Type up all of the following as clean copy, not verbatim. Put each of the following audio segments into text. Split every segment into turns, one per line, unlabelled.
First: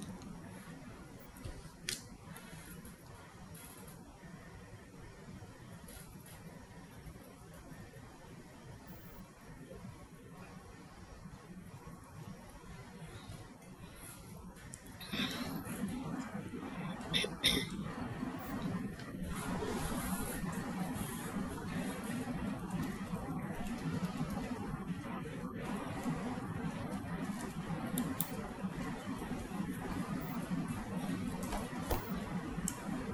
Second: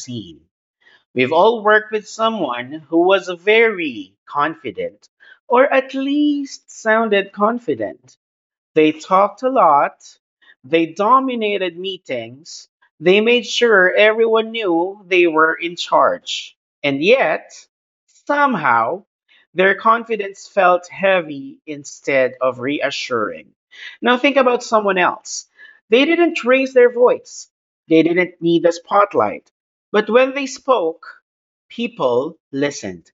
seen. We've all worked with someone who was very confident, or at least sounded confident. They talked a lot. They dominated meetings. They made sure everyone knew they were in charge. And yet, somehow, their confidence felt heavy instead of reassuring. Now, think about someone else. They didn't raise their voice, they didn't need the spotlight. But when they spoke, people listened.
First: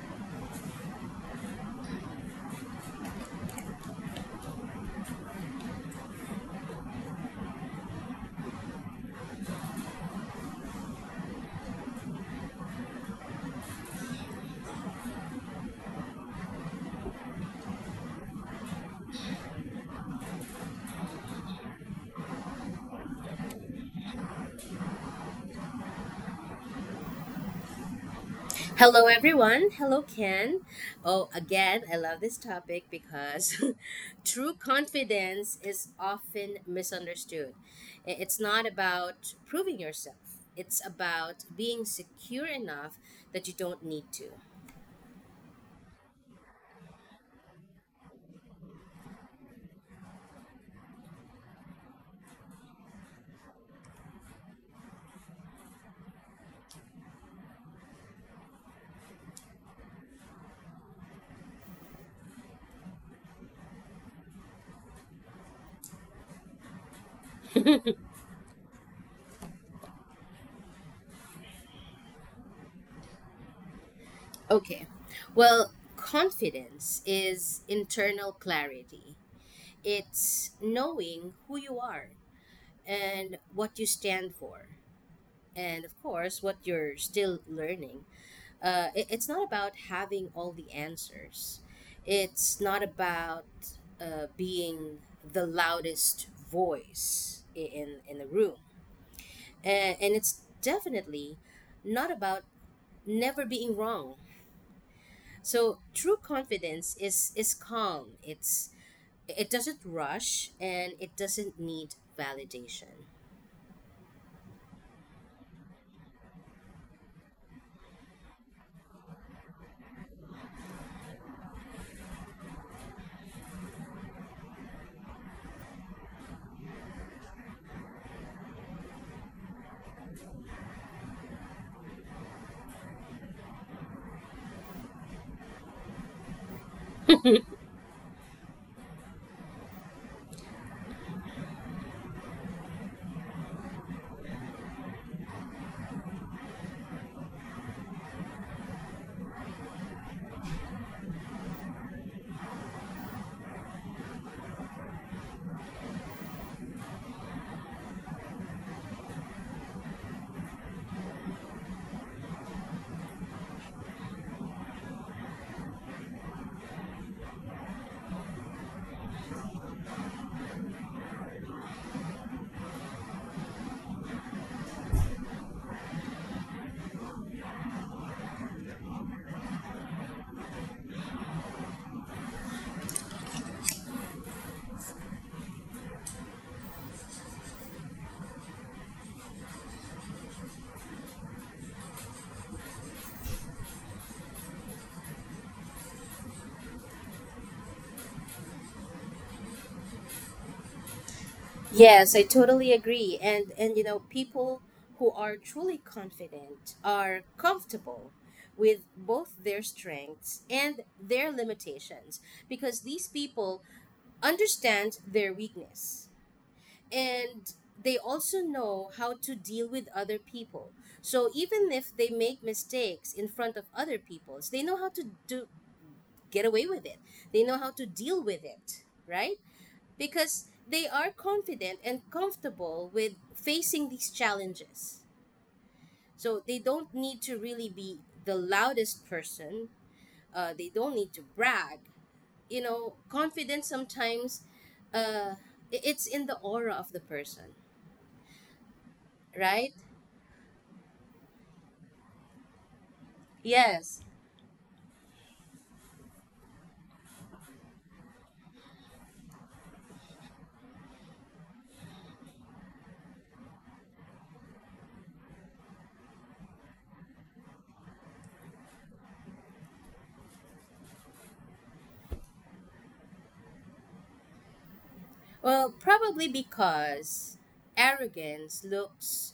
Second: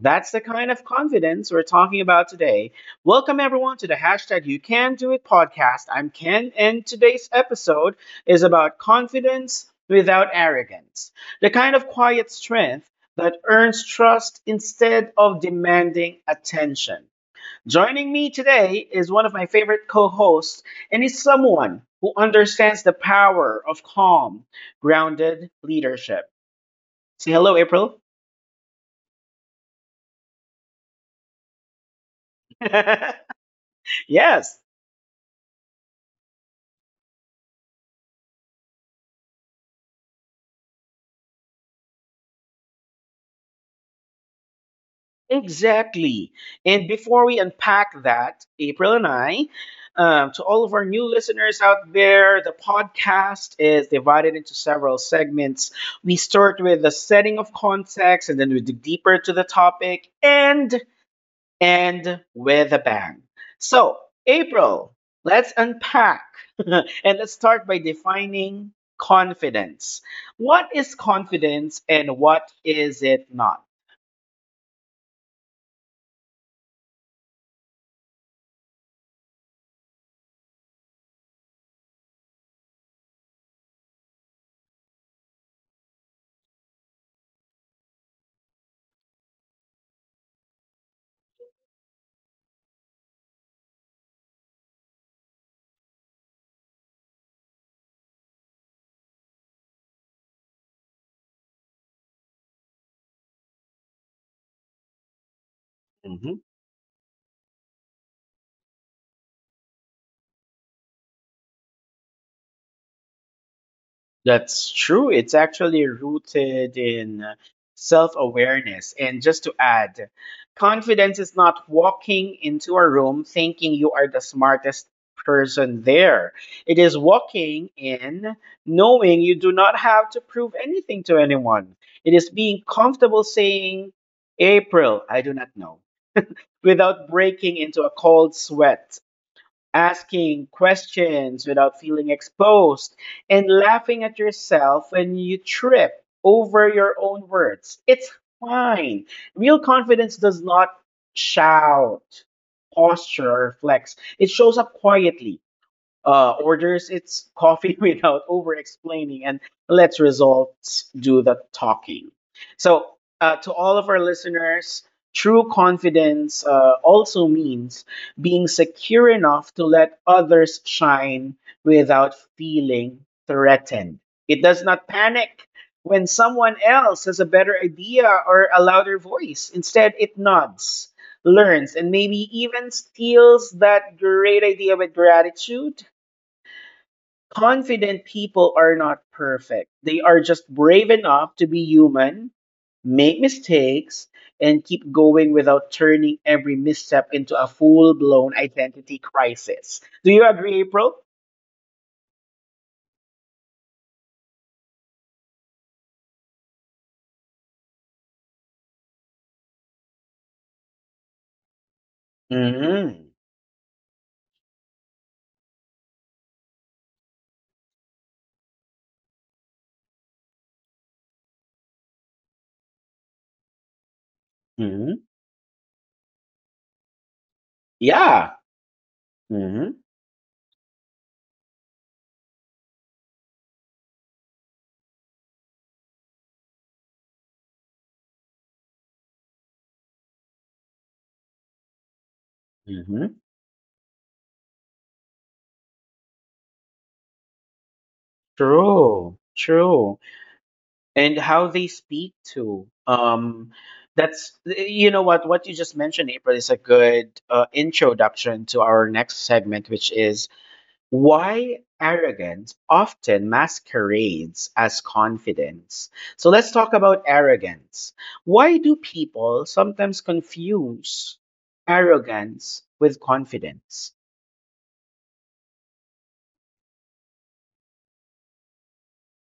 That's the kind of confidence we're talking about today. Welcome, everyone, to the hashtag You Can Do It podcast. I'm Ken, and today's episode is about confidence without arrogance, the kind of quiet strength that earns trust instead of demanding attention. Joining me today is one of my favorite co hosts, and he's someone who understands the power of calm, grounded leadership. Say hello, April.
Hello, everyone. Hello, Ken. Oh, again, I love this topic because true
Yes.
confidence is often misunderstood. It's not about proving yourself, it's about being secure enough that you don't need to.
Exactly. And before we unpack that, April and I, to all of our new listeners out there, the podcast is divided into several segments. We start with the setting of context, and then we dig deeper to the topic and end with a bang. So, April, let's unpack and let's start by defining confidence. What is confidence and what is it not?
Okay, well, confidence is internal clarity, it's knowing who you are and what you stand for, and of course, what you're still learning. It's not about having all the answers. It's not about being the loudest voice in the room, and it's definitely not about never being wrong. So true confidence is calm. It doesn't rush and it doesn't need validation.
That's true. It's actually rooted in self awareness. And just to add, confidence is not walking into a room thinking you are the smartest person there. It is walking in knowing you do not have to prove anything to anyone. It is being comfortable saying, April, I do not know, without breaking into a cold sweat, asking questions without feeling exposed, and laughing at yourself when you trip over your own words. It's fine. Real confidence does not shout, posture, or flex. It shows up quietly, orders its coffee without over explaining, and lets results do the talking. So, to all of our listeners, true confidence also means being secure enough to let others shine without feeling threatened. It does not panic when someone else has a better idea or a louder voice. Instead, it nods, learns, and maybe even steals that great idea with gratitude. Confident people are not perfect. They are just brave enough to be human, make mistakes, and keep going without turning every misstep into a full blown identity crisis. Do you agree, April?
Yes, I totally agree. And you know, people who are truly confident are comfortable with both their strengths and their limitations, because these
Mm-hmm.
people understand their weakness and they also know how to deal with other people. So even if they make mistakes in front of other people's, they know how
Hmm.
to do, get away with it. They know how to deal
Yeah.
with it, right?
Mm-hmm.
Because they are confident and comfortable with facing these challenges. So they don't need to really be the loudest person. They don't need to brag. You know,
Hmm.
confidence sometimes, uh, it's in the aura of the person,
True.
right?
True. And how they speak to.
Yes.
That's, what you just mentioned, April, is a good introduction to our next segment, which is why arrogance often masquerades as confidence. So let's talk about arrogance. Why do people sometimes confuse arrogance with confidence?
Well, probably because arrogance looks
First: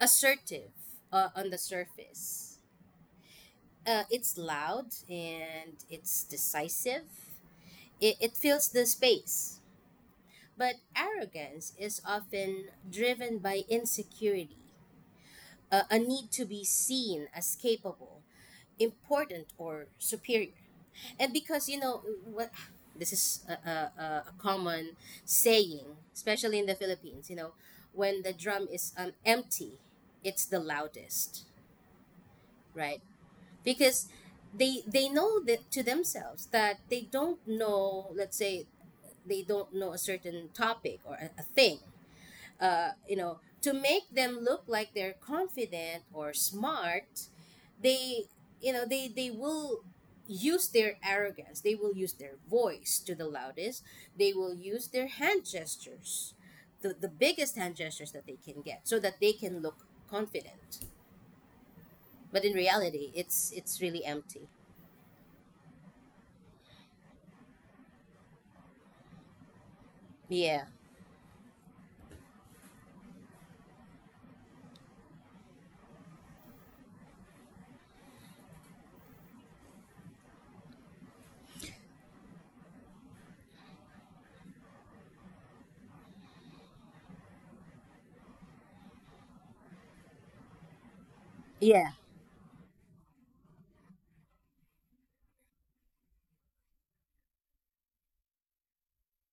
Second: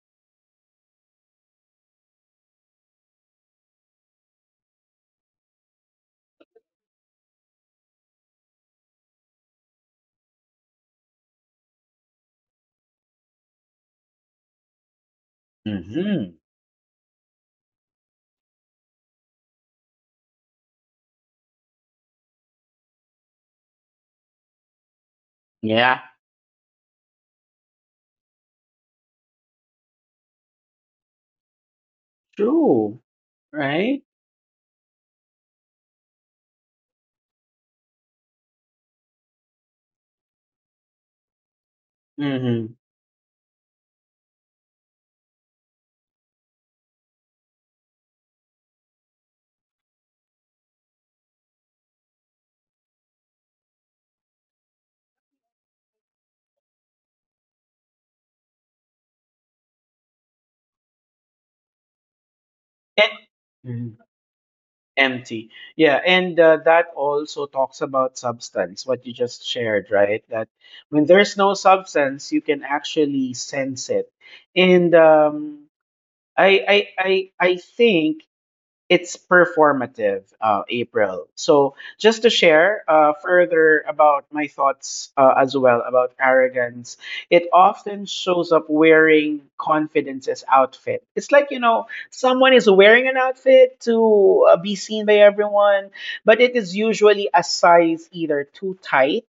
assertive on the surface. It's loud and it's decisive. It fills the space. But arrogance is often driven by insecurity, a need
Mm-hmm.
to be seen as capable, important, or superior. And because, you know, what, this is a common saying,
Yeah,
especially in the Philippines, you know, when the drum is empty, it's the loudest, right?
true, right?
Because they know that to themselves, that they don't know. Let's say they don't know a certain topic or a thing,
Mm-hmm.
you know, to make them look like they're confident or smart, they, you know, they will use their arrogance, they will use their voice to the loudest, they will use their hand gestures, the biggest hand gestures that they can get, so that they can look confident, but in reality,
And.
it's
Mhm.
really empty.
Empty. Yeah, and that also talks about substance, what you just shared, right? That
Yeah.
when there's no substance, you can actually sense it. And I think it's performative, April. So just to share further about my thoughts as well about arrogance, it often shows up wearing confidence's outfit. It's like,
Yeah.
someone is wearing an outfit to be seen by everyone, but it is usually a size either too tight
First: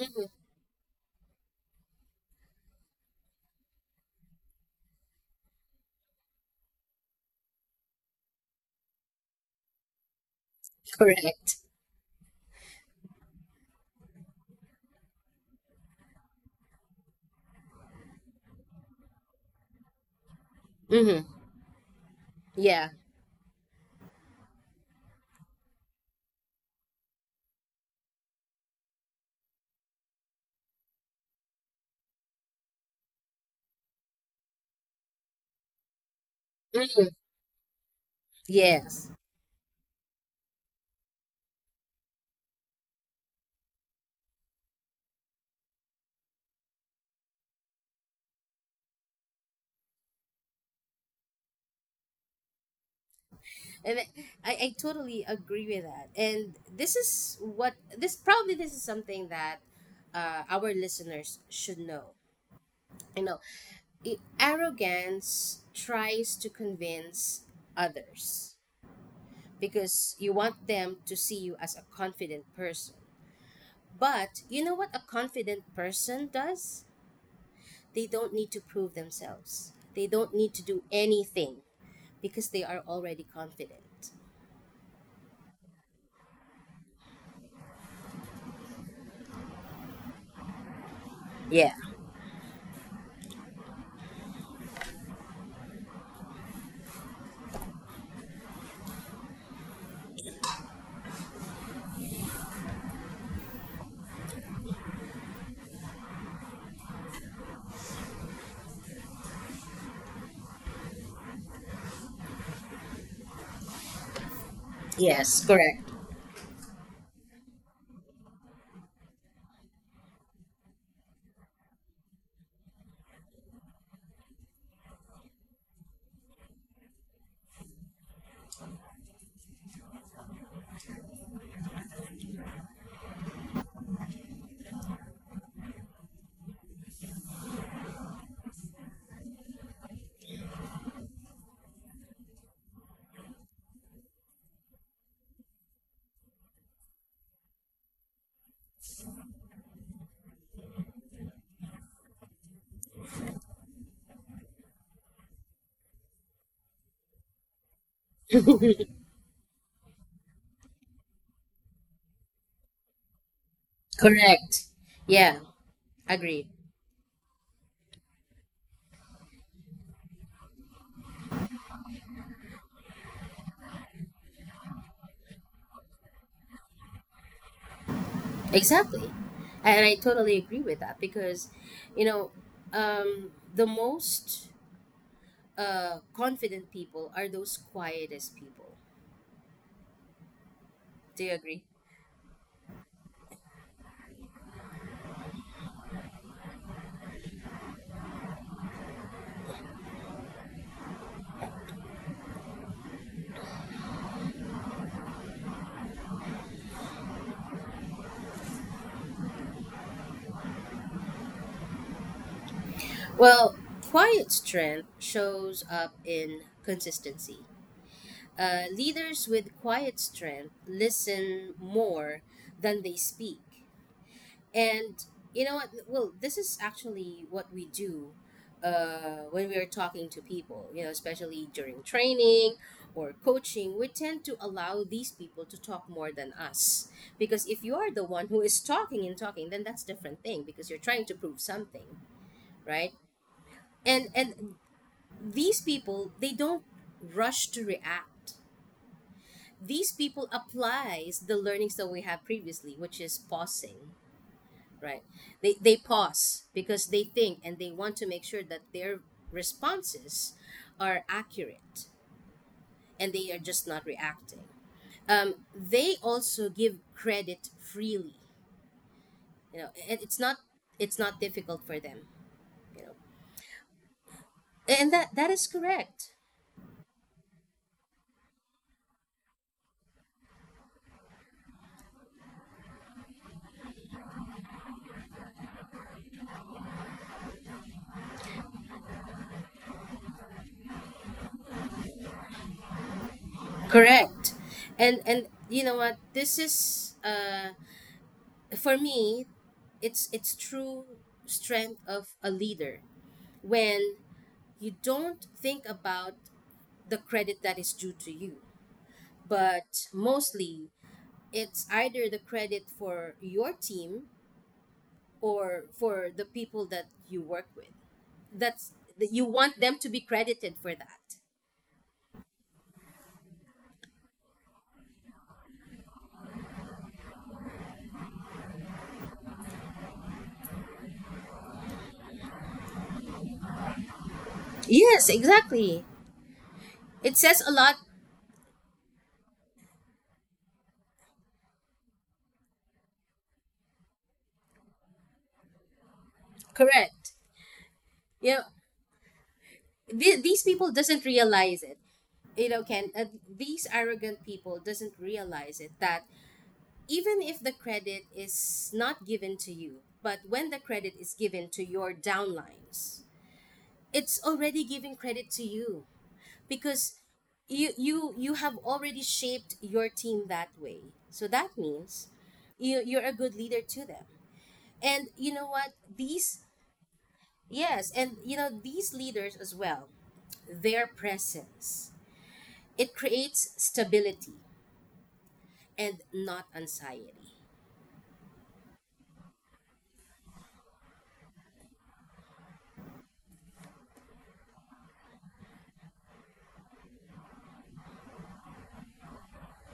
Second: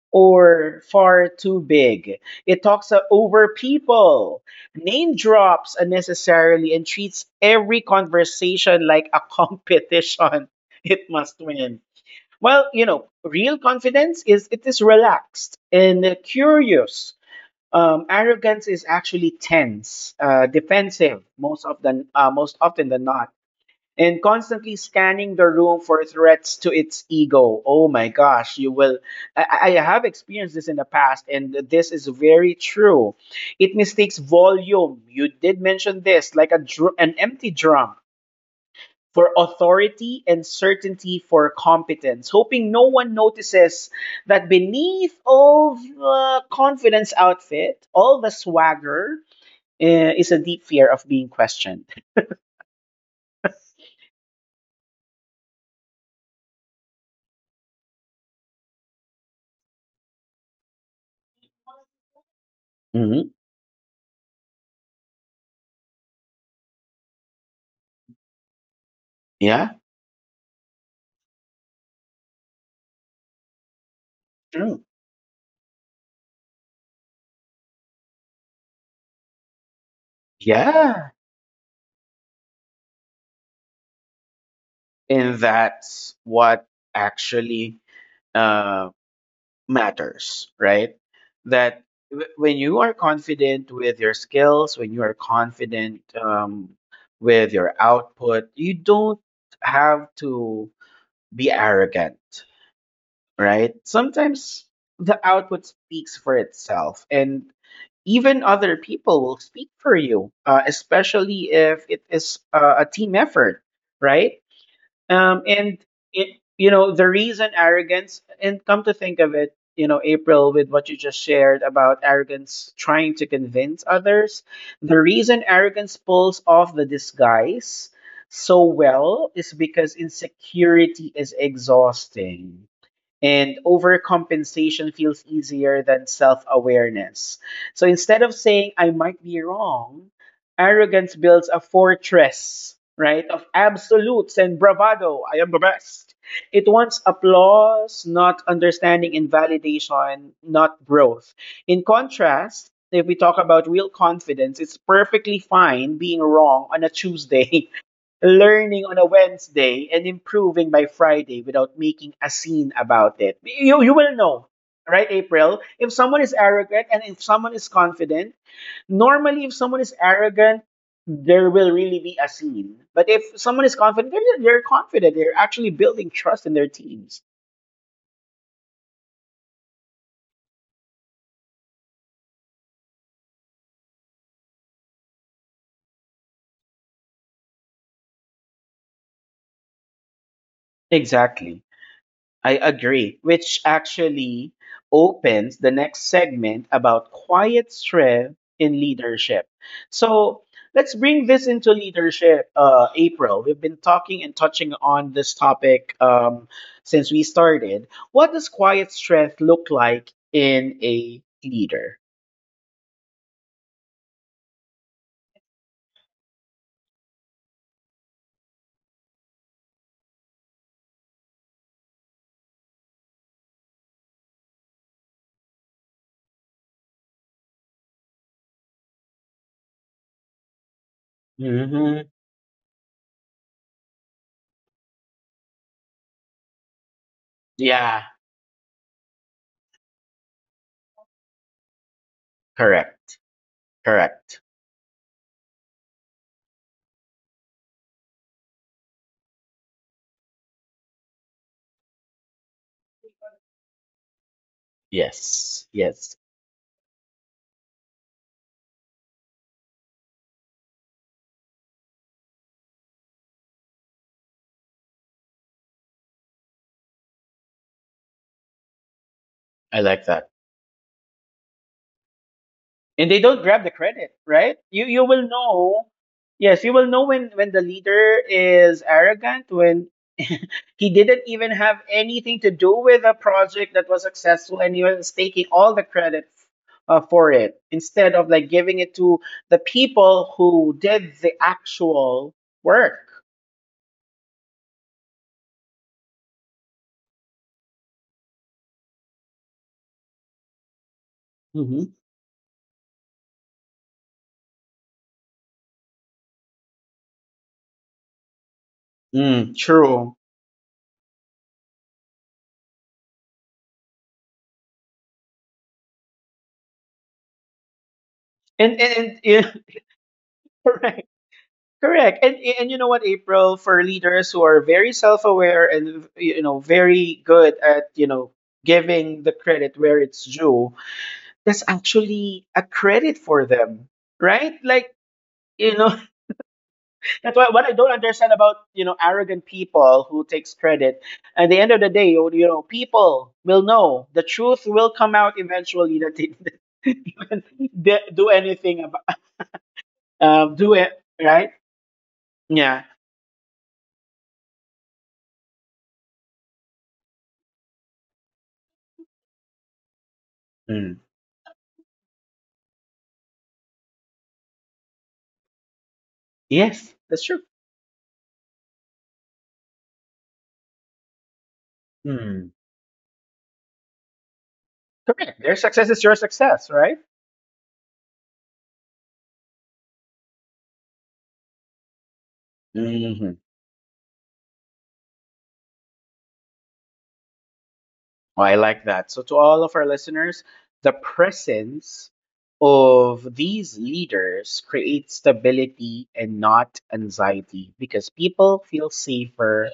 Mhm.
or far too big. It talks over people, name drops unnecessarily, and treats every conversation like a competition it must
Correct.
win. Well, real confidence is relaxed and curious. Arrogance is actually tense, defensive
Hmm.
most of the most
Yeah.
often than not, and constantly scanning the room for threats to its ego. Oh my gosh, you will. I have experienced this in the past, and this is very true. It mistakes volume. You did mention this, like a
Hmm.
an empty drum,
Yes.
for authority, and certainty for competence, hoping no one notices that beneath all the confidence outfit, all the swagger, is a deep fear of being questioned.
And I totally agree with that. And this is what, this probably, this is something that, our listeners should know. You
Mhm.
know, arrogance tries to convince others
Yeah,
because you want them to see you as a confident person. But you know
true.
what a confident person does? They don't need to prove themselves. They don't need to do
Yeah.
anything, because they are already confident.
And that's what actually uh, matters, right?
Yeah.
That when you are confident with your skills, when you are confident, with your output, you don't have to be arrogant, right? Sometimes the output speaks for itself, and even other people will speak for you, especially if it is a team effort, right? Um,
Yes.
and
Correct.
the reason arrogance, and come to think of it, you know, April, with what you just shared about arrogance trying to convince others, the reason arrogance pulls off the disguise so well is because insecurity is exhausting and overcompensation feels easier than self awareness. So instead of saying, I might be wrong, arrogance builds a fortress, right, of absolutes and bravado. I am the best. It wants applause, not understanding, and validation, not growth. In contrast, if we talk about real confidence, it's perfectly fine being wrong on a Tuesday, learning on a Wednesday, and improving by Friday without making a scene about it. You will know,
Correct.
right,
Yeah,
April? If someone is
agreed.
arrogant and if someone is confident, normally if someone is arrogant, there will really be a scene. But if someone is confident, they're confident. They're actually building trust in their teams.
Exactly. And I totally agree with that because, you know, the most, confident people are those quietest people. Do you
Exactly.
agree?
I agree, which actually opens the next segment about quiet strength in leadership. So let's bring this into leadership, April. We've been talking and touching on this topic since we started. What does quiet strength look like in a leader?
Well, quiet strength shows up in consistency. Leaders with quiet strength listen more than they speak. And you know what? Well, this is actually what we do, when we are talking to people, you know, especially during
Hmm.
training or coaching. We tend to allow these people to talk more than us. Because if you are the
Yeah,
one who is talking and talking, then that's different thing because you're trying to prove something, right?
correct.
And
Correct.
and these people, they don't rush to react. These people applies the learnings that we have previously, which is pausing. Right. They
Yes,
they
yes.
pause because they think and they want to make sure that their responses are accurate, and they are just not reacting. They also give credit freely. You know,
I
and
like
it's
that.
not, it's not difficult for them. You know,
And they don't grab the credit, right? you
and
you
that,
will
that is
know.
correct.
Yes. You will know when the leader is arrogant, when he didn't even have anything to do with a project that was successful and he was taking all the credit for it, instead of like giving it to the people who did the actual work.
Correct. And you know what? This is, uh, for me, it's true strength
Hmm.
of a leader when you don't think about the credit that is due to you.
Mm,
But
true.
mostly, it's either the credit for your team or for the people that you work with. That's
and
that
and,
you want
and
them to be credited for
yeah.
that.
Correct. And you know what, April, for leaders who are very self-aware and, very good at, giving the credit where it's due, that's actually a credit for them, right? Like,
Yes,
you
exactly.
know,
It
that's
says
why
a
what I
lot.
don't understand about, arrogant people who takes credit. At the end of the day, you know, people will know. The truth will come out eventually that they
Correct.
didn't even do
You know,
anything about,
these people
do it,
doesn't
right?
realize it. You know,
Yeah.
can, these arrogant people doesn't realize it, that even if the credit is not given to you, but when the credit
Mm.
is given to your downlines, it's already giving credit to you,
Yes,
because
that's true.
you have already shaped your team that way, so that means you're a good leader to them. And you
Correct.
know
Their
what,
success is your
these,
success, right?
yes, and you know these leaders as well, their presence, it
Hmm.
creates stability and not anxiety.
Oh, I like that. So, to all of our listeners, the presence of these leaders creates stability and not anxiety because people feel safer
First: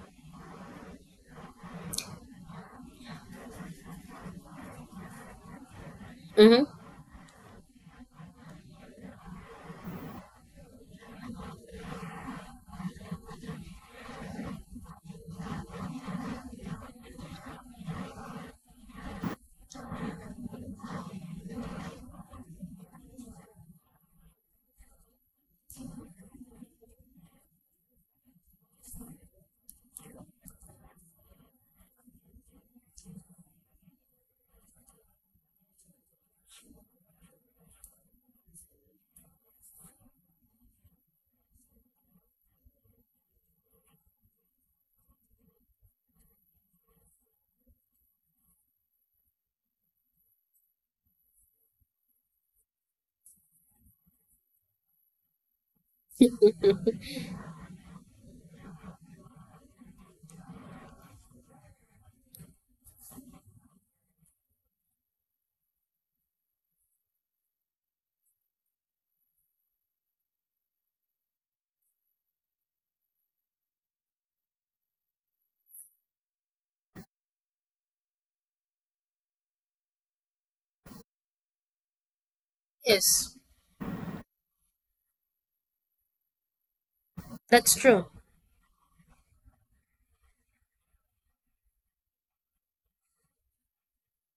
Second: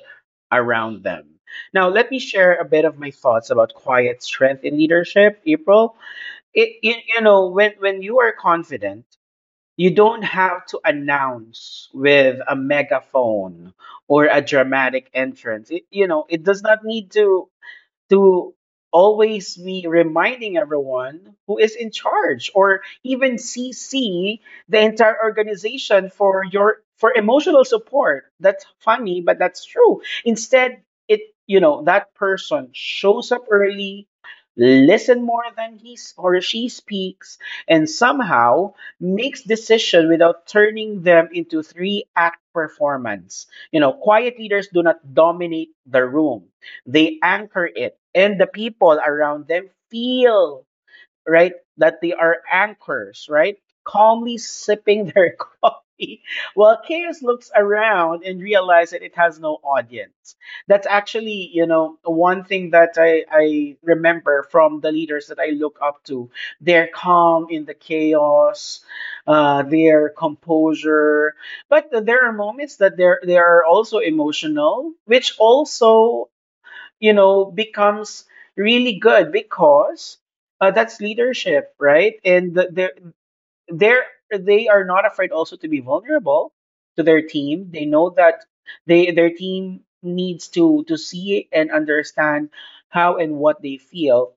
around them. Now, let me share a bit of my thoughts about quiet strength in leadership, April.
Mm-hmm.
You know, when you are confident, you don't have to announce with a megaphone or a dramatic entrance. It does not need to always be reminding everyone who is in charge, or even CC the entire organization for your for emotional support. That's funny, but that's true. Instead, it that person shows up early, listen more than or she speaks, and somehow makes decision without turning them into three act performance. You know, quiet leaders do not dominate the room. They anchor it, and the people around them feel, right, that they are anchors, right, calmly sipping their coffee while chaos looks around and realizes that it has no audience. That's actually, one thing that I remember from the leaders that I look up to: their calm in the chaos, their composure. But there are moments that they are also emotional, which also, becomes really good because, that's leadership, right? And
Yes.
they're, they are not afraid also to be vulnerable to their team.
That's
They
true.
know that they their team needs to see and understand how and what they feel.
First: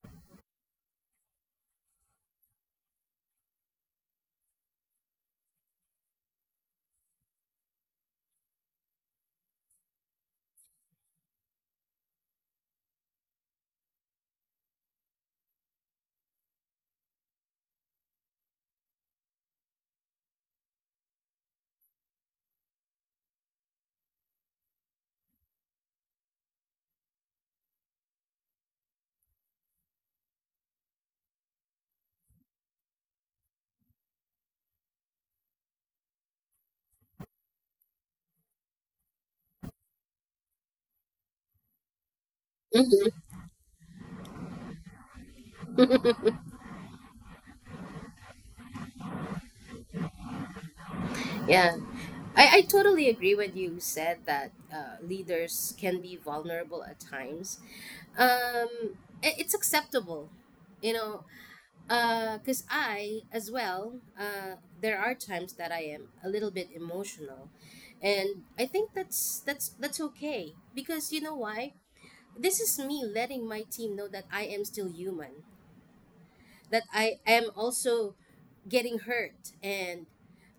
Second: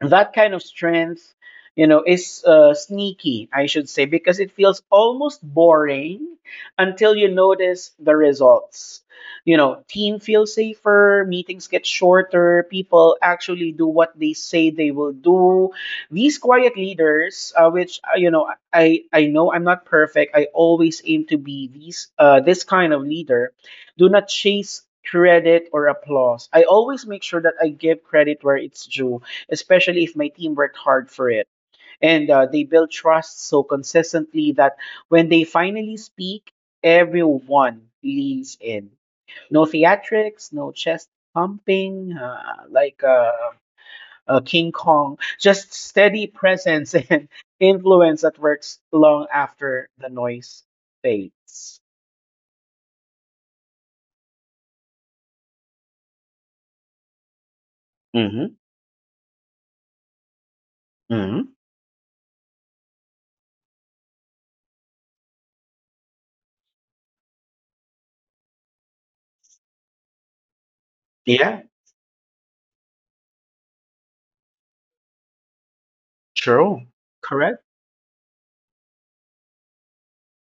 That kind of strength, is, sneaky, I should say, because it feels almost boring until you notice the results. Team feels safer, meetings get shorter, people actually do what they say they will do. These quiet leaders, which, I know I'm not perfect, I always aim to be these this kind of leader, do not chase credit or applause. I always make sure that I give credit where it's due, especially if my team worked hard for it. And they built trust so consistently that when they finally speak, everyone leans in. No theatrics, no chest pumping, like
Mhm.
King Kong, just steady presence and influence that works long after the noise
Yeah,
fades.
I totally agree with you said that, leaders can be vulnerable at times.
Mm-hmm.
Um, it's acceptable, you know,
Mm-hmm.
because I as well, there are times that I am a little bit emotional, and I think that's, that's okay because you know
Yeah,
why? This is me letting my team know that I am still human, that
true.
I am
Correct?
also getting hurt, and,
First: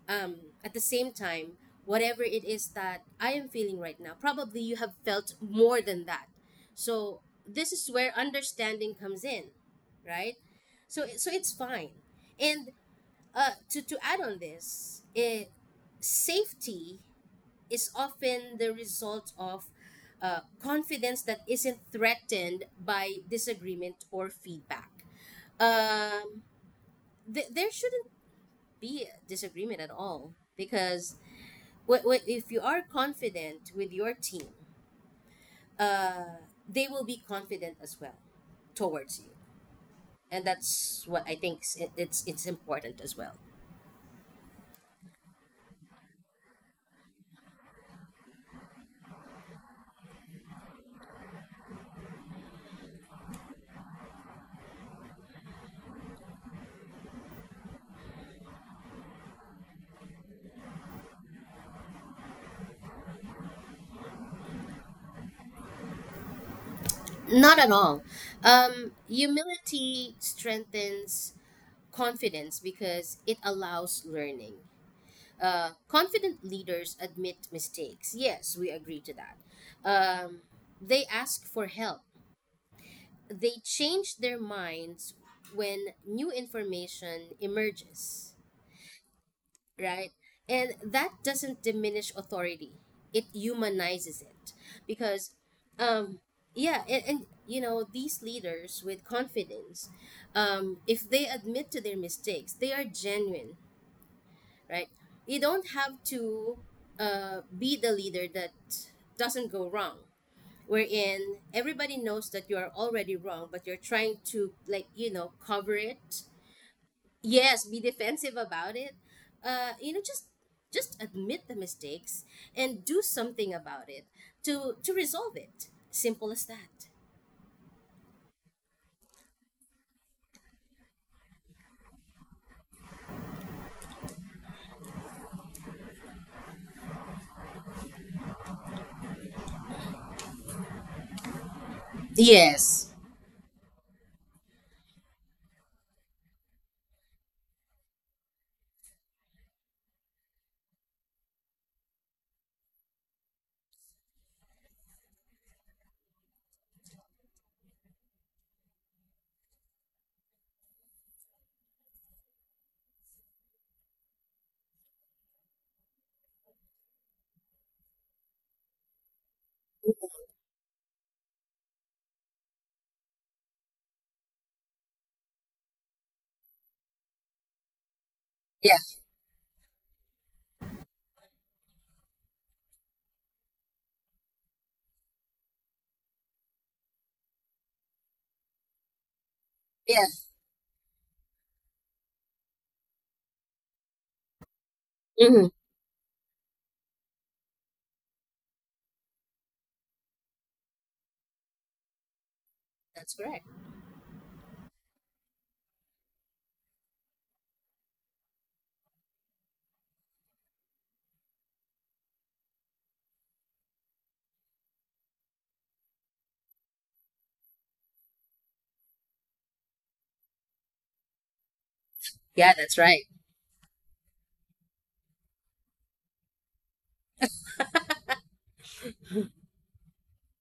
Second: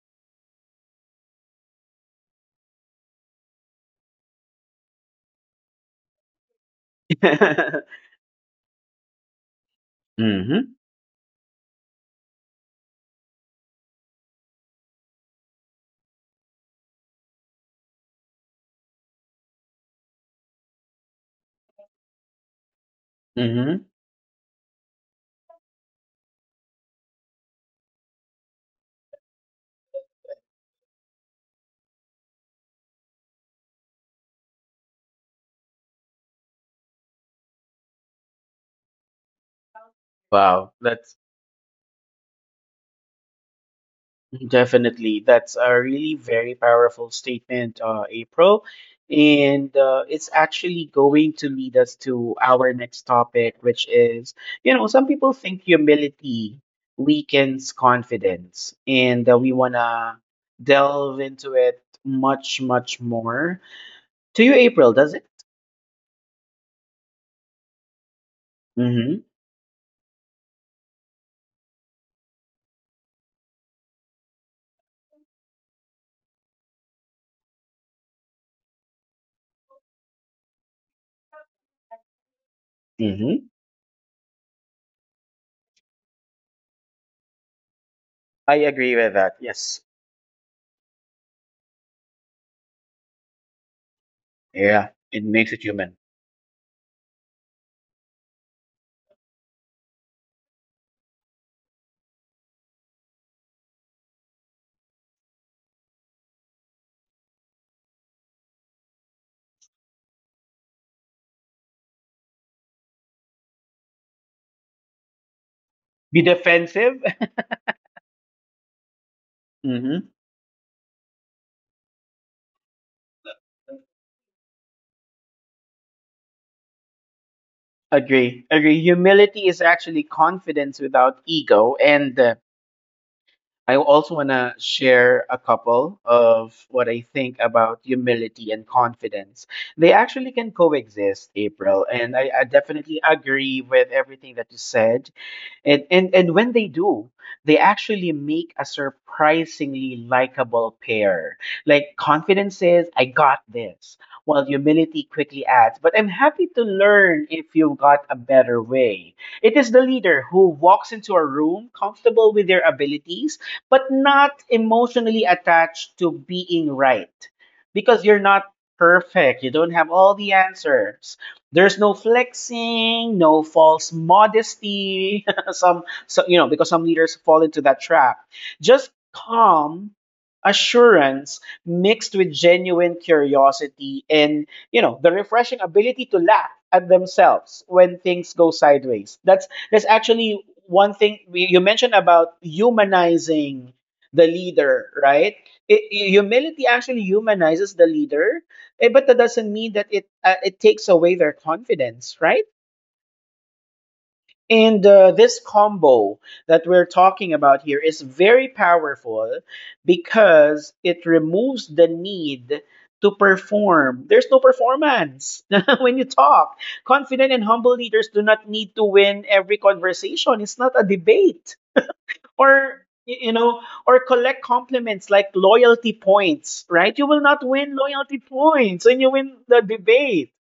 um, at the same time, whatever it is that I am feeling right now, probably you have felt more than that. So this is where understanding comes in, right?
Mm-hmm.
So it's fine. And to add on this, it, safety is often the result of, confidence that isn't threatened by
Mm-hmm.
disagreement or feedback. Um, there shouldn't be a disagreement at all, because what if you are confident with your team, uh, they will be confident as well towards you, and
Wow.
that's
That's
what I think is, it's important as well.
Definitely. That's a really very powerful statement, April. And it's actually going to lead us to our next topic, which is, some people think humility weakens confidence, and we want to delve into it much, much more. To you, April, does it?
Not at all. Um,
Mm-hmm.
humility strengthens confidence because it allows learning. Uh, confident leaders admit mistakes, yes, we agree to that. Um, they ask for help,
Mm-hmm.
they change their minds when new information emerges,
I agree with that. Yes.
right? And that doesn't diminish authority. It humanizes it,
Yeah. It
because,
makes it human.
um, yeah, and you know, these leaders with confidence, if they admit to their mistakes, they are genuine, right? You don't have to, be the leader that doesn't go wrong, wherein everybody knows that you are already wrong, but you're trying to, like, you know, cover
Be
it.
defensive.
Yes, be defensive about it. Uh, you know,
Mm-hmm.
just admit the mistakes and do something about it to resolve it. Simple as that.
Agree. Agree. Humility is actually confidence without ego. And I also want to share a couple of what I think about humility and confidence. They actually can coexist, April. And I
Yes.
definitely agree with everything that you said. And when they do, they actually make a surprisingly likable pair. Like confidence says, I got this, while humility quickly adds, but I'm happy to learn if you've got a better way. It is the leader who walks into a room comfortable with their abilities, but not emotionally attached to being right. Because you're not perfect, you don't have all the answers. There's no flexing, no false modesty. some, so, you know, Because some leaders fall into that trap.
Yeah.
Just calm assurance mixed with genuine curiosity and you know the refreshing ability to laugh at themselves when things go sideways. That's
Yeah.
actually one thing you mentioned about humanizing the leader, right?
Hmm.
It, humility actually humanizes the leader, but that doesn't mean that it takes away their confidence, right?
That's correct.
and this combo that we're talking about here is very powerful because it removes the need to perform. There's no performance when you talk. Confident and humble leaders do not need to win every conversation. It's not a debate
Yeah, that's
or
right.
you know or collect compliments like loyalty points, right? You will not win loyalty points when you win the debate.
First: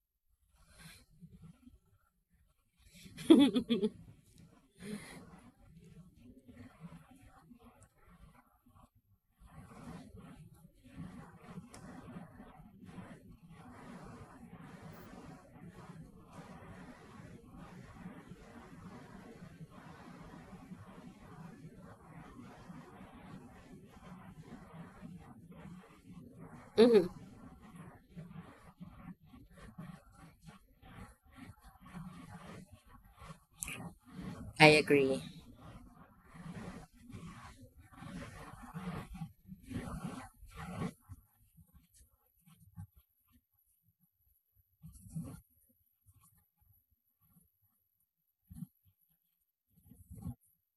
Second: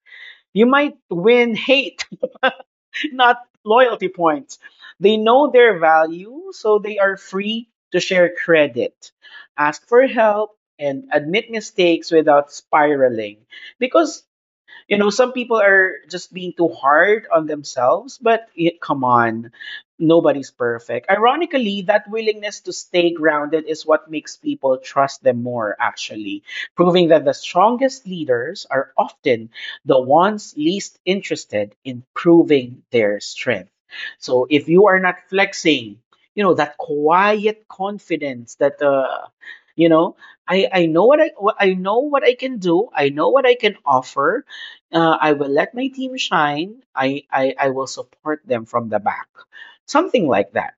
You might win hate, not loyalty points. They know their value, so they are free to share credit, ask for help, and admit mistakes without spiraling. Because you know, some people are just being too hard on themselves, but it, come on, nobody's perfect. Ironically, that willingness to stay grounded is what makes people trust them more, actually,
Hmm.
proving that the strongest leaders are often the ones least interested in proving their strength. So if
I
you are not
agree.
flexing, you know, that quiet confidence that, you know, I know what I know what I can do. I know what I can offer. I will let my team shine. I will support them from the back, something like that.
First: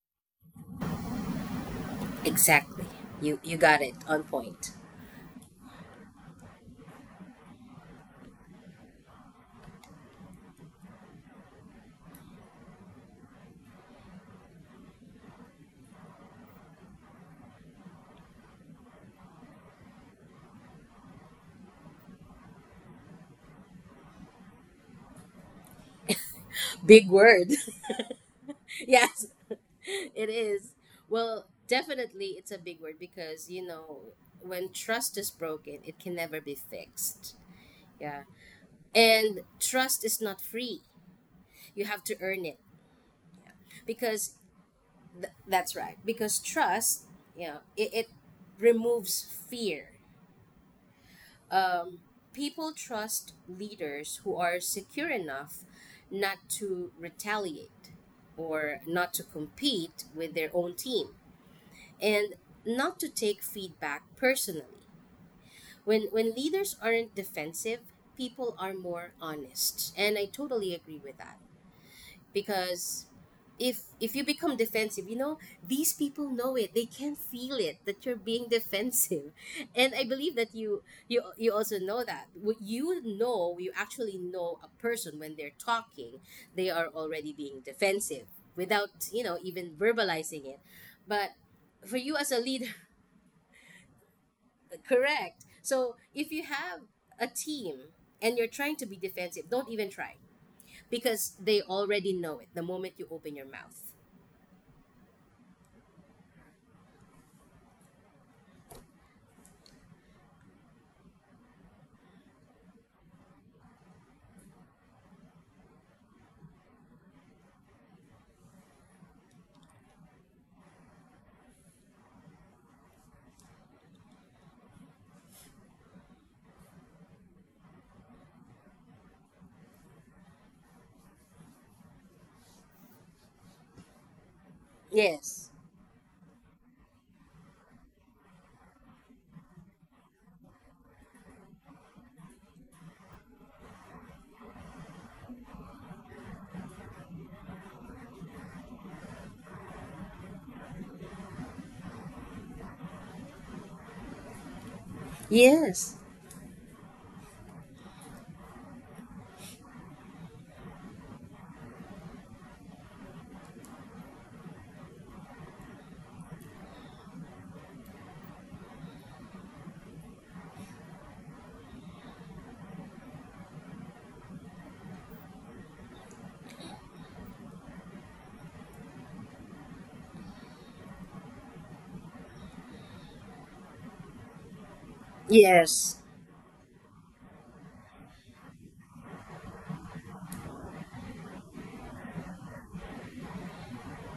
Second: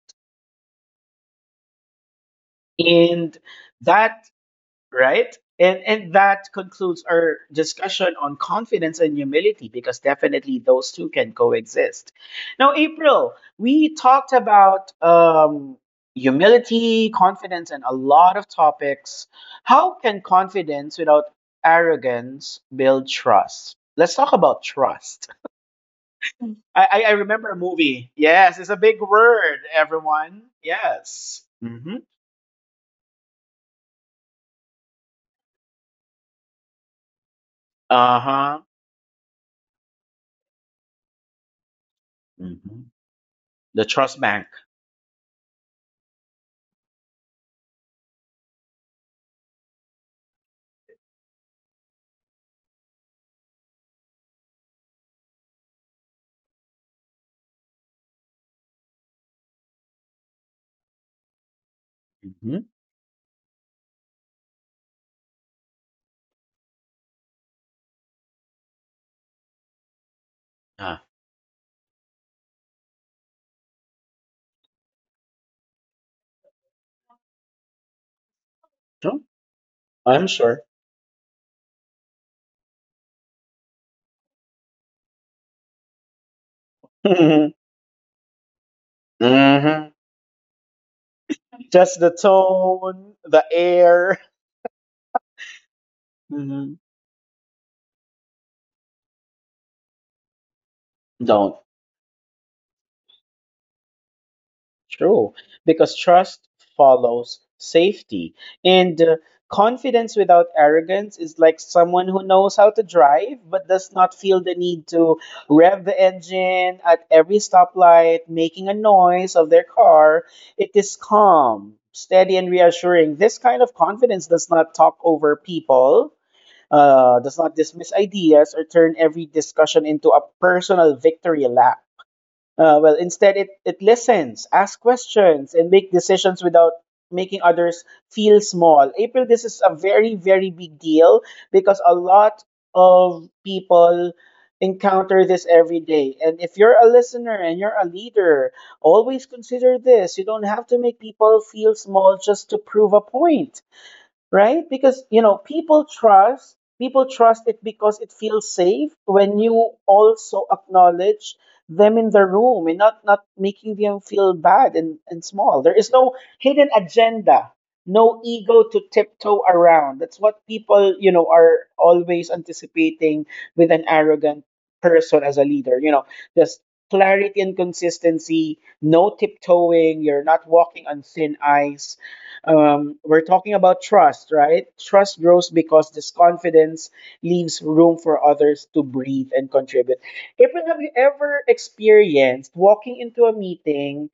Exactly.
And
You got it on
that
point.
right, and that concludes our discussion on confidence and humility because definitely those two can coexist. Now, April, we talked about humility, confidence, and a lot of topics. How can confidence without arrogance build trust? Let's talk about trust. I, I,
Big
I remember
word.
a movie. Yes, it's a big
Yes,
word,
it
everyone.
is.
Yes.
Well,
Mm-hmm.
definitely it's a big word, because you know, when trust is broken, it can never be fixed.
Uh
Yeah.
huh.
And trust is not free. You have to earn it.
Mm-hmm.
Yeah.
The trust
Because
bank.
that's right. Because trust, you know, it removes fear. Um, people trust leaders who are secure enough not to retaliate, or not to compete with their own team, and
Mm-hmm.
not to take feedback personally. When leaders aren't defensive, people are more honest. And I totally
Uh,
agree with that. Because if you become defensive, you know, these people know it, they can feel it, that you're being
sure.
defensive, and I
I'm
believe that
sure.
you, you also know that. What, you know, you actually know a person when they're talking, they are already being defensive, without, you know, even
Mm-hmm.
verbalizing it. But for
Just the
you as a leader,
tone, the air.
correct. So if you
Mm-hmm.
have a team and you're trying to be defensive, don't even try, because
Don't.
they already know it the moment you open your mouth.
True, because trust follows safety. And confidence without arrogance is like someone who knows how to drive but does not feel the need to rev the engine at every stoplight, making a noise of their car. It is calm, steady, and reassuring. This kind of confidence does not talk over people. Does not dismiss ideas or turn every discussion into a personal victory lap. Well, instead, it listens, asks
Yes.
questions, and make decisions without making others feel small. April, this is a very, very big deal because a lot of people encounter this every day. And if you're a listener and you're a leader, always consider this. You don't have to make people feel small just to prove a point, right? Because you know,
Yes.
people trust it because it feels safe when you also acknowledge them in the room and not making them feel bad and small. There is no hidden agenda, no ego to tiptoe around. That's what people, you know, are always anticipating with an arrogant person as a leader. You know, just clarity and consistency, no tiptoeing, you're not walking on thin ice. We're talking about trust, right? Trust grows because
Yes.
this confidence leaves room for others to breathe and contribute. April, have you ever experienced walking into a meeting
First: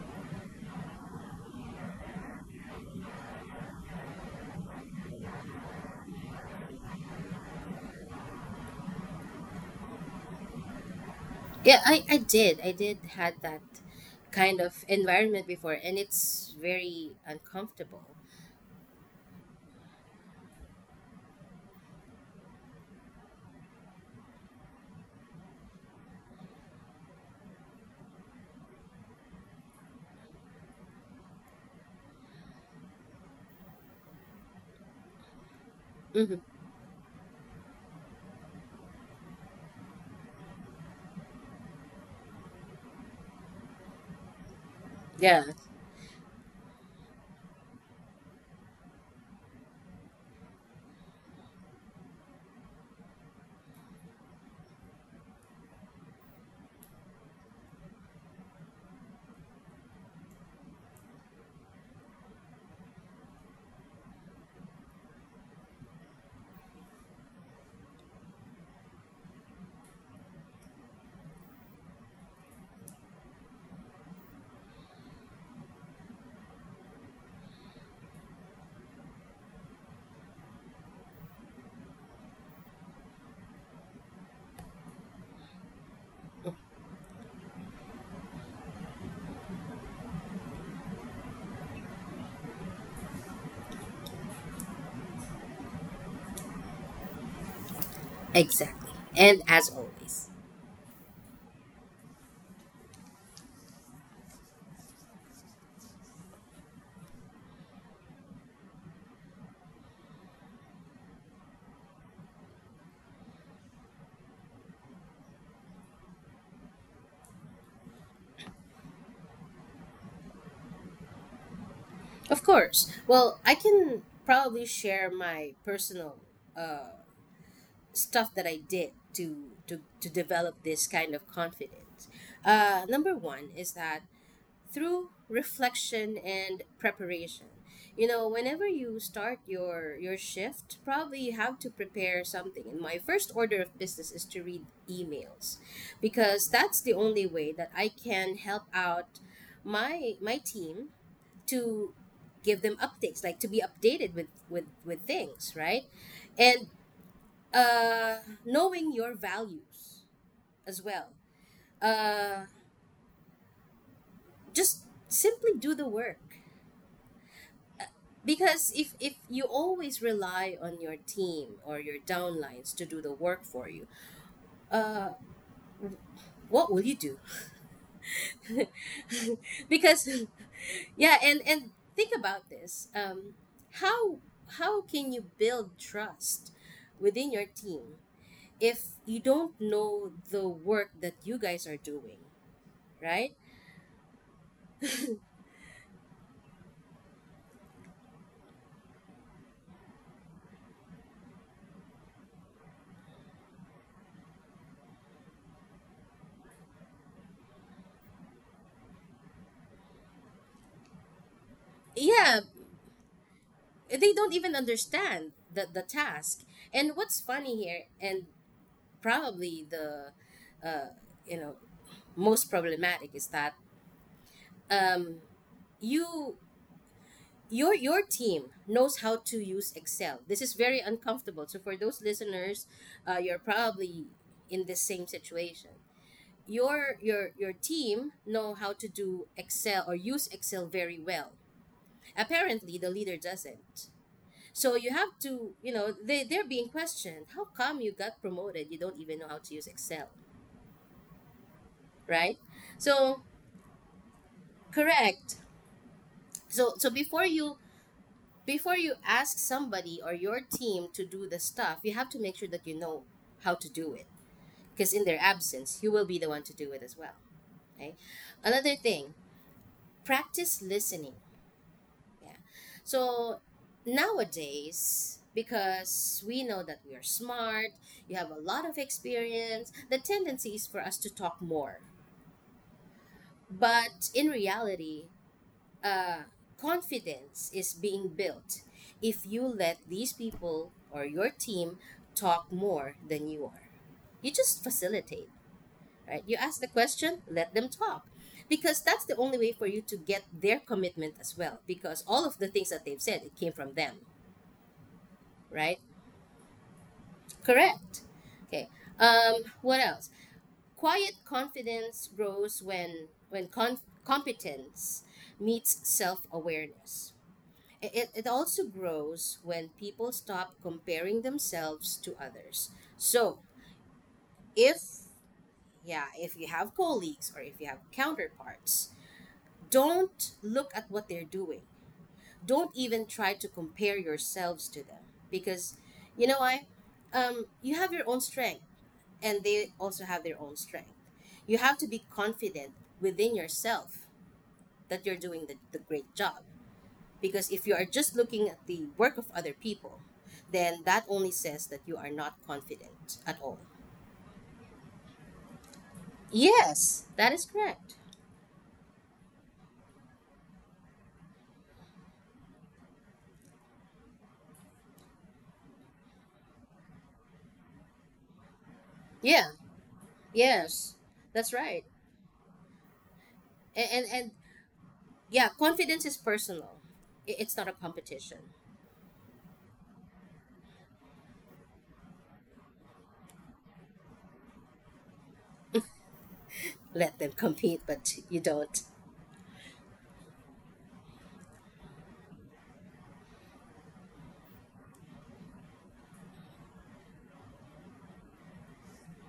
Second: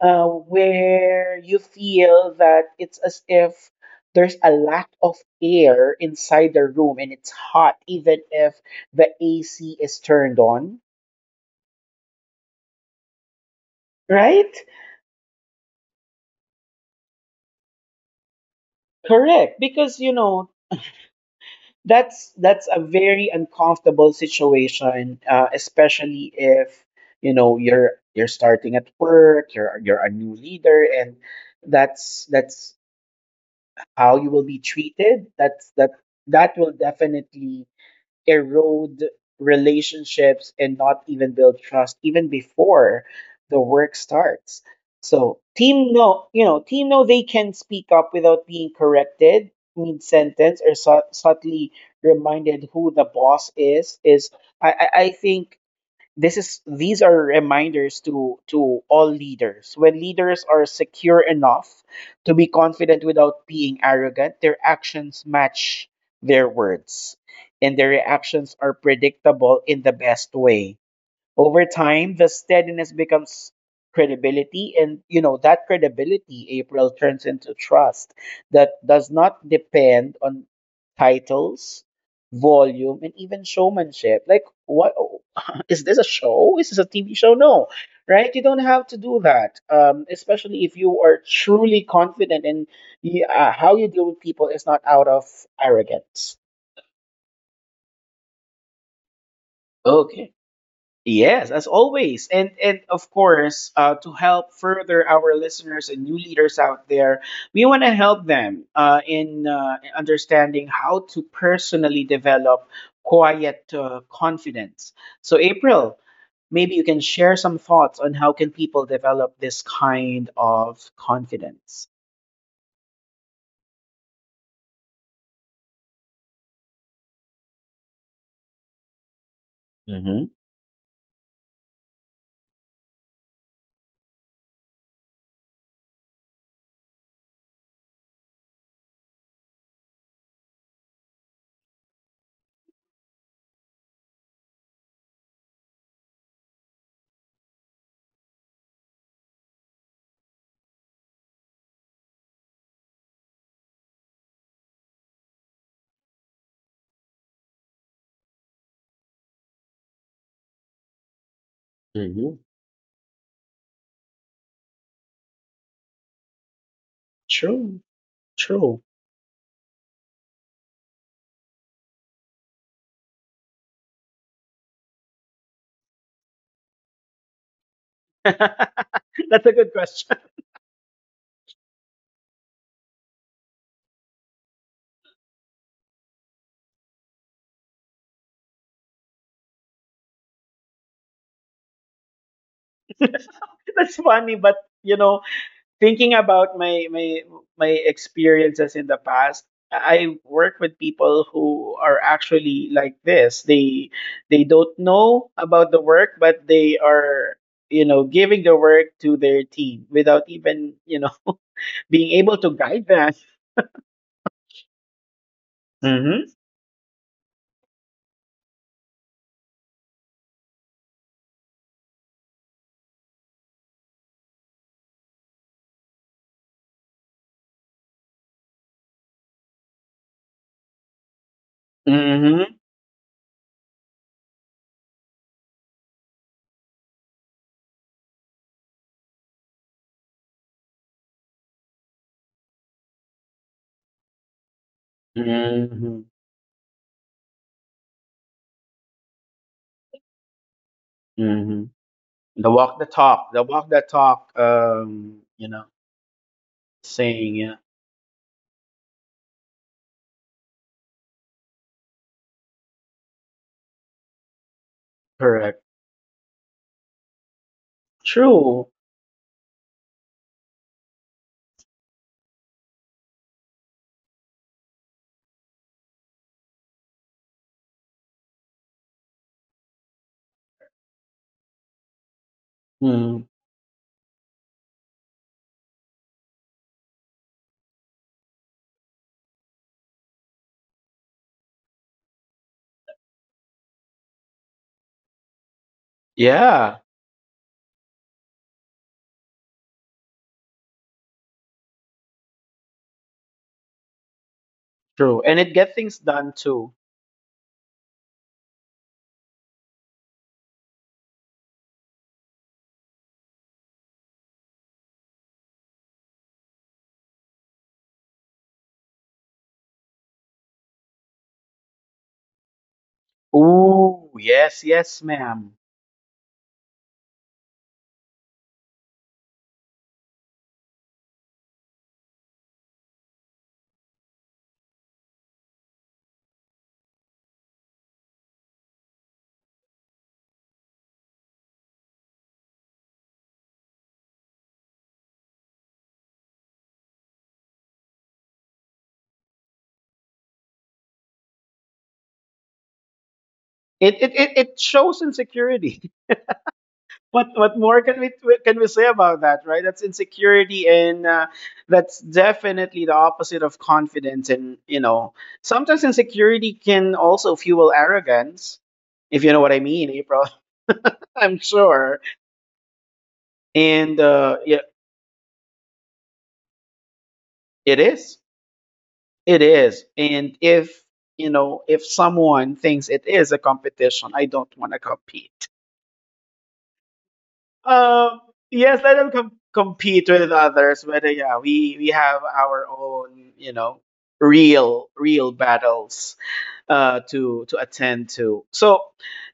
where you feel that it's as if there's a lack of air inside the room and it's hot, even if the AC is turned on,
Yeah, I did. I did had that
right?
kind of environment before, and it's very uncomfortable.
Correct. Because, you know, that's a very uncomfortable situation, especially if you know you're starting at work, you're a new leader, and that's how you will be treated. That
Hmm.
that will definitely erode relationships and not even build trust even before the work starts. So
Yeah,
team know you know team know they can speak up without being corrected mid sentence or subtly reminded who the boss is is. I think this is these are reminders to all leaders. When leaders are secure enough to be confident without being arrogant, their actions match their words and their reactions are predictable in the best way. Over time, the steadiness becomes credibility, and you know that credibility, April, turns into trust that does not depend on titles, volume, and even showmanship. Like, what is this a show? Is this a TV show? No, right? You don't have to do that, especially if you are truly confident and you, how you deal with people is not out of arrogance.
exactly. And as always.
Okay. Yes, as always. And of course, to help further our listeners and new leaders out there, we want to help them in understanding how to personally develop quiet confidence. So April, maybe you can share some thoughts on how can people develop this kind of confidence.
Of course. Well, I can probably share my personal, uh, stuff that I did to, to
Mm-hmm.
develop this kind of confidence. Number one is that through reflection and preparation, you know, whenever you start your shift, probably you have to prepare something, and my first order of business is to read emails, because that's the only way that I can help out my team to give them updates, like to be updated with, with things, right? And, uh, knowing your values as well,
Hmm.
uh, just simply do the work,
True.
because
True.
if you always rely on your team or your downlines to do the work for you, uh, what will you do?
That's a good
Because,
question.
yeah, and think about this, um, how how can you build trust within your team if you don't know the work that you guys are doing, right?
That's funny, but you know thinking about my experiences in the past, I work with people who are actually like this. They don't know about the work but they are you know giving the work to their team without even you know being able
Yeah,
to guide them.
they don't even understand the
Hmm.
task. And what's funny here, and probably the, you know, most problematic is that, um, you, your team knows how to use Excel. This is very uncomfortable. So for those
Hmm.
listeners, you're probably in the same situation. Your team know how to do Excel or use Excel very well. Apparently, the leader doesn't. So you have to, you know,
Hmm.
they, they're being questioned. How come you got promoted? You don't even know how to use Excel,
Hmm.
right?
The walk the
So
talk the walk the talk
correct.
you know
So so before
saying yeah
you, before you ask somebody or your team to do the stuff, you have to make sure that you know how to do it. Because in their
correct
absence, you will be the one to do it as well. Okay.
true
Another thing, practice listening. Yeah. So nowadays, because we know that we are smart, you have a lot of experience, the tendency is for us to talk more.
mm.
But in reality, uh, confidence is being built if you let these people or your team talk more than you are. You just facilitate, right? You ask the
Yeah.
question, let them talk. Because that's the only way for you to get their commitment as well. Because all of the things that they've said, it came from them,
True, and it get
right?
things done too.
Correct. Okay. What else? Quiet confidence grows when competence meets self awareness. It also grows when people stop comparing themselves to others. So,
Ooh, yes, yes,
if,
ma'am.
yeah, if you have colleagues or if you have counterparts, don't look at what they're doing. Don't even try to compare yourselves to them because, you know, why? Um, you have your own strength and they also have their own strength. You have to be confident within yourself that you're doing the great job. Because if you are just looking at the work of other people, then that only says that you are not confident at all.
It shows insecurity.
Yes, that is
What more
correct.
can we say about that, right? That's insecurity, and that's definitely the opposite of confidence. And you know, sometimes insecurity can also fuel arrogance, if you know what
Yeah,
I mean, April.
yes,
I'm
that's right.
sure.
And
And
and, and
yeah,
yeah, confidence is personal. It's not a
it is,
competition.
it is. And if you know, if someone thinks it is a competition, I don't want to compete.
Let them compete, but
Um,
you
yes,
don't.
let them compete with others, but yeah, we have our own, you know, real real battles to attend to. So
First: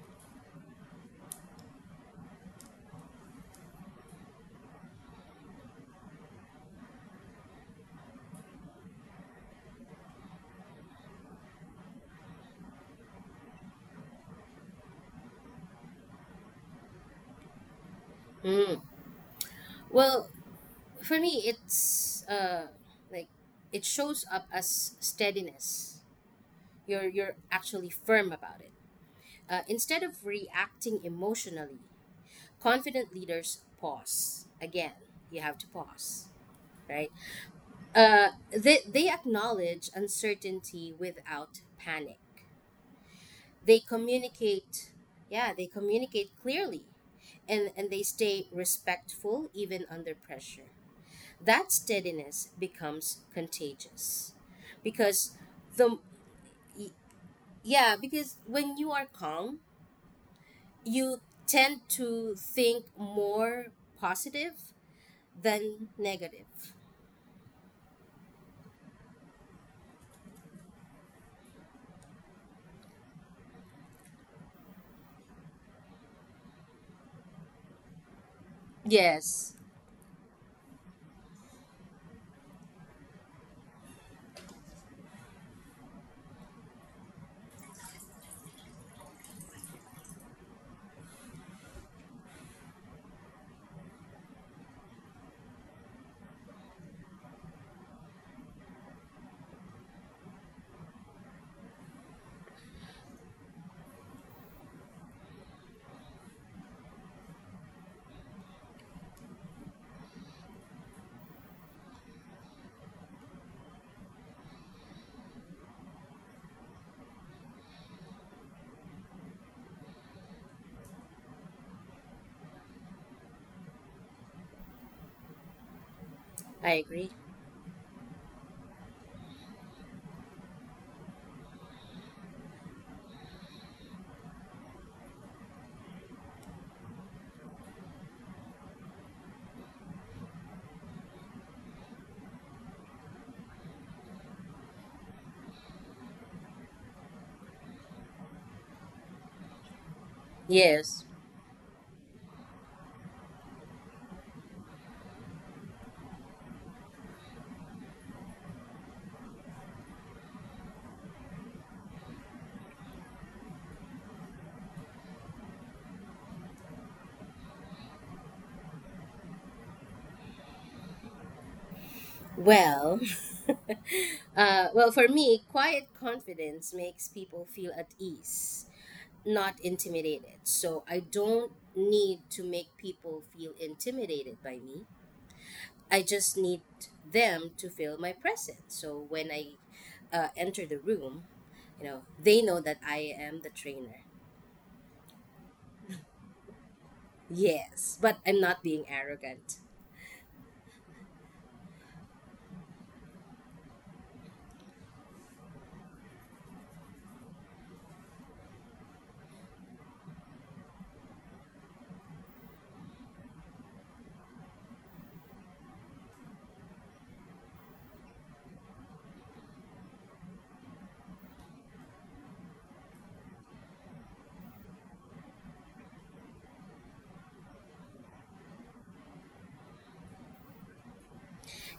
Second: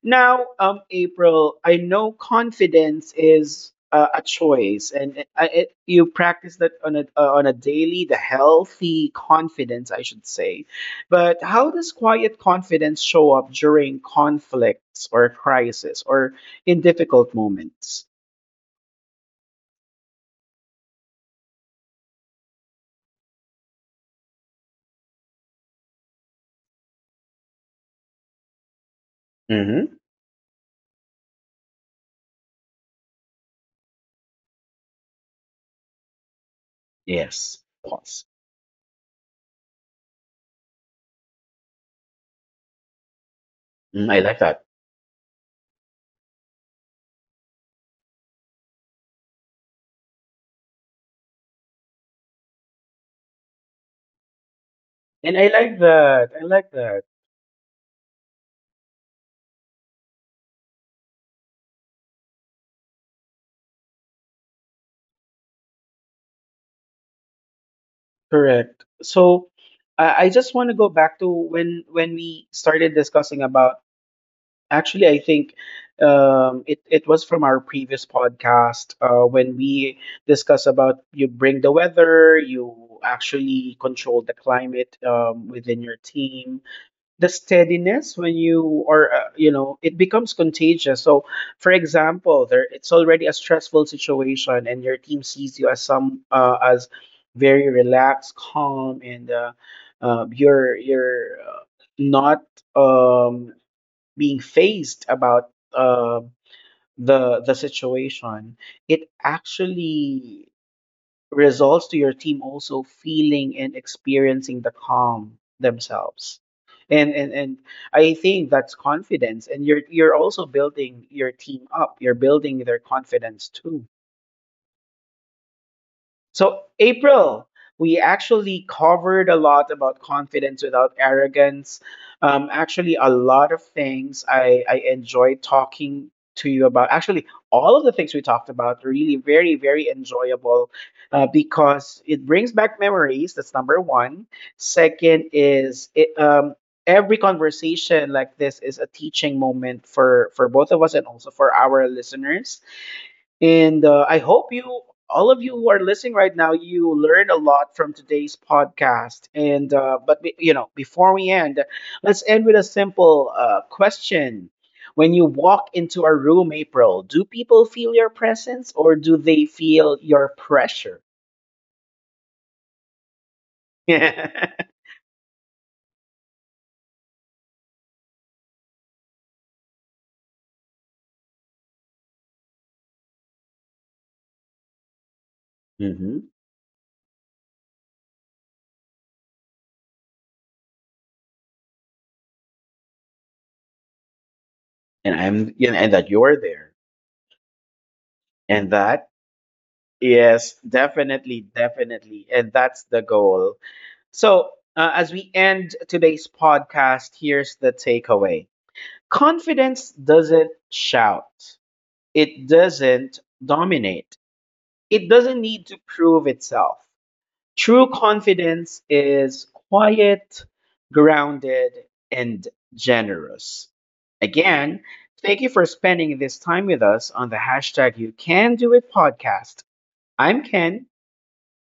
now, April, I know confidence is a choice, and it, it, you practice that on a daily, the healthy confidence, I should say. But how does quiet confidence show up during conflicts or crisis or in difficult moments?
Mm. Well, for me, it's like it shows up as steadiness. You're actually firm about it.
Mm-hmm.
Instead of reacting emotionally, confident leaders pause again, you have to pause, right?
Yes. Pause.
Uh, they acknowledge uncertainty without panic, they
Mm, I like that.
communicate, yeah, they communicate clearly, and they stay respectful even under pressure. That steadiness becomes contagious, because
And I like
the,
that. I like
y-
that.
yeah, because when you are calm, you tend to think more positive than negative.
Correct. So I just want to go back to when we started discussing about actually I think it, it was from our previous podcast
Yes,
when we discussed about you bring the weather, you actually control the climate within your team. The steadiness when you are you know it becomes contagious. So for example there it's already a stressful situation and your team sees you as some as very relaxed calm and you're not um, being phased about the situation. It actually results to your team also feeling and experiencing the calm themselves. And I think that's confidence. And you're also building your team up. You're building their confidence too. So,
I agree.
April, we actually covered a lot about confidence without arrogance. Actually, a lot of things I enjoyed talking to you about. Actually, all of the things we talked about are really very, very enjoyable because it brings back memories. That's number one. Second is it, every conversation like this is a teaching moment for both of us
Yes.
and also for our listeners, and I hope you, all of you who are listening right now, you learn a lot from today's podcast. And but you know, before we end, let's end with a simple question. When you walk into a room, April, do people feel your presence or do they feel your pressure?
Well,
Hmm.
well, for me, quiet confidence makes people feel at ease, not intimidated. So I don't need to make people feel intimidated by me. I
And
just need them to feel my presence. So when I, enter the room, you know, they know that I am the trainer.
I'm, you know, and that you're there,
Yes, but I'm not
and
being
that
arrogant.
yes, definitely, definitely, and that's the goal. So, as we end today's podcast, here's the takeaway. Confidence doesn't shout, it doesn't dominate, it doesn't need to prove itself. True confidence is quiet, grounded, and generous. Again, thank you for spending this time with us on the hashtag You Can Do It podcast. I'm Ken.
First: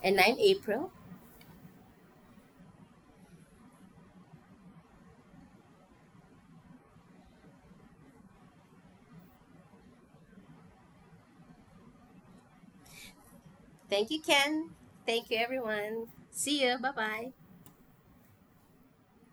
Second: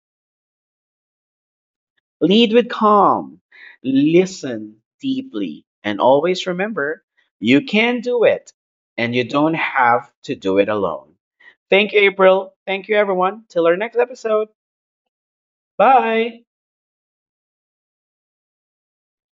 And I'm April.
Lead with calm, listen deeply, and always remember you can do it and you don't have to do it alone. Thank you, April. Thank you, everyone. Till our next
Thank you,
episode.
Ken. Thank you, everyone.
Bye.
See you. Bye bye.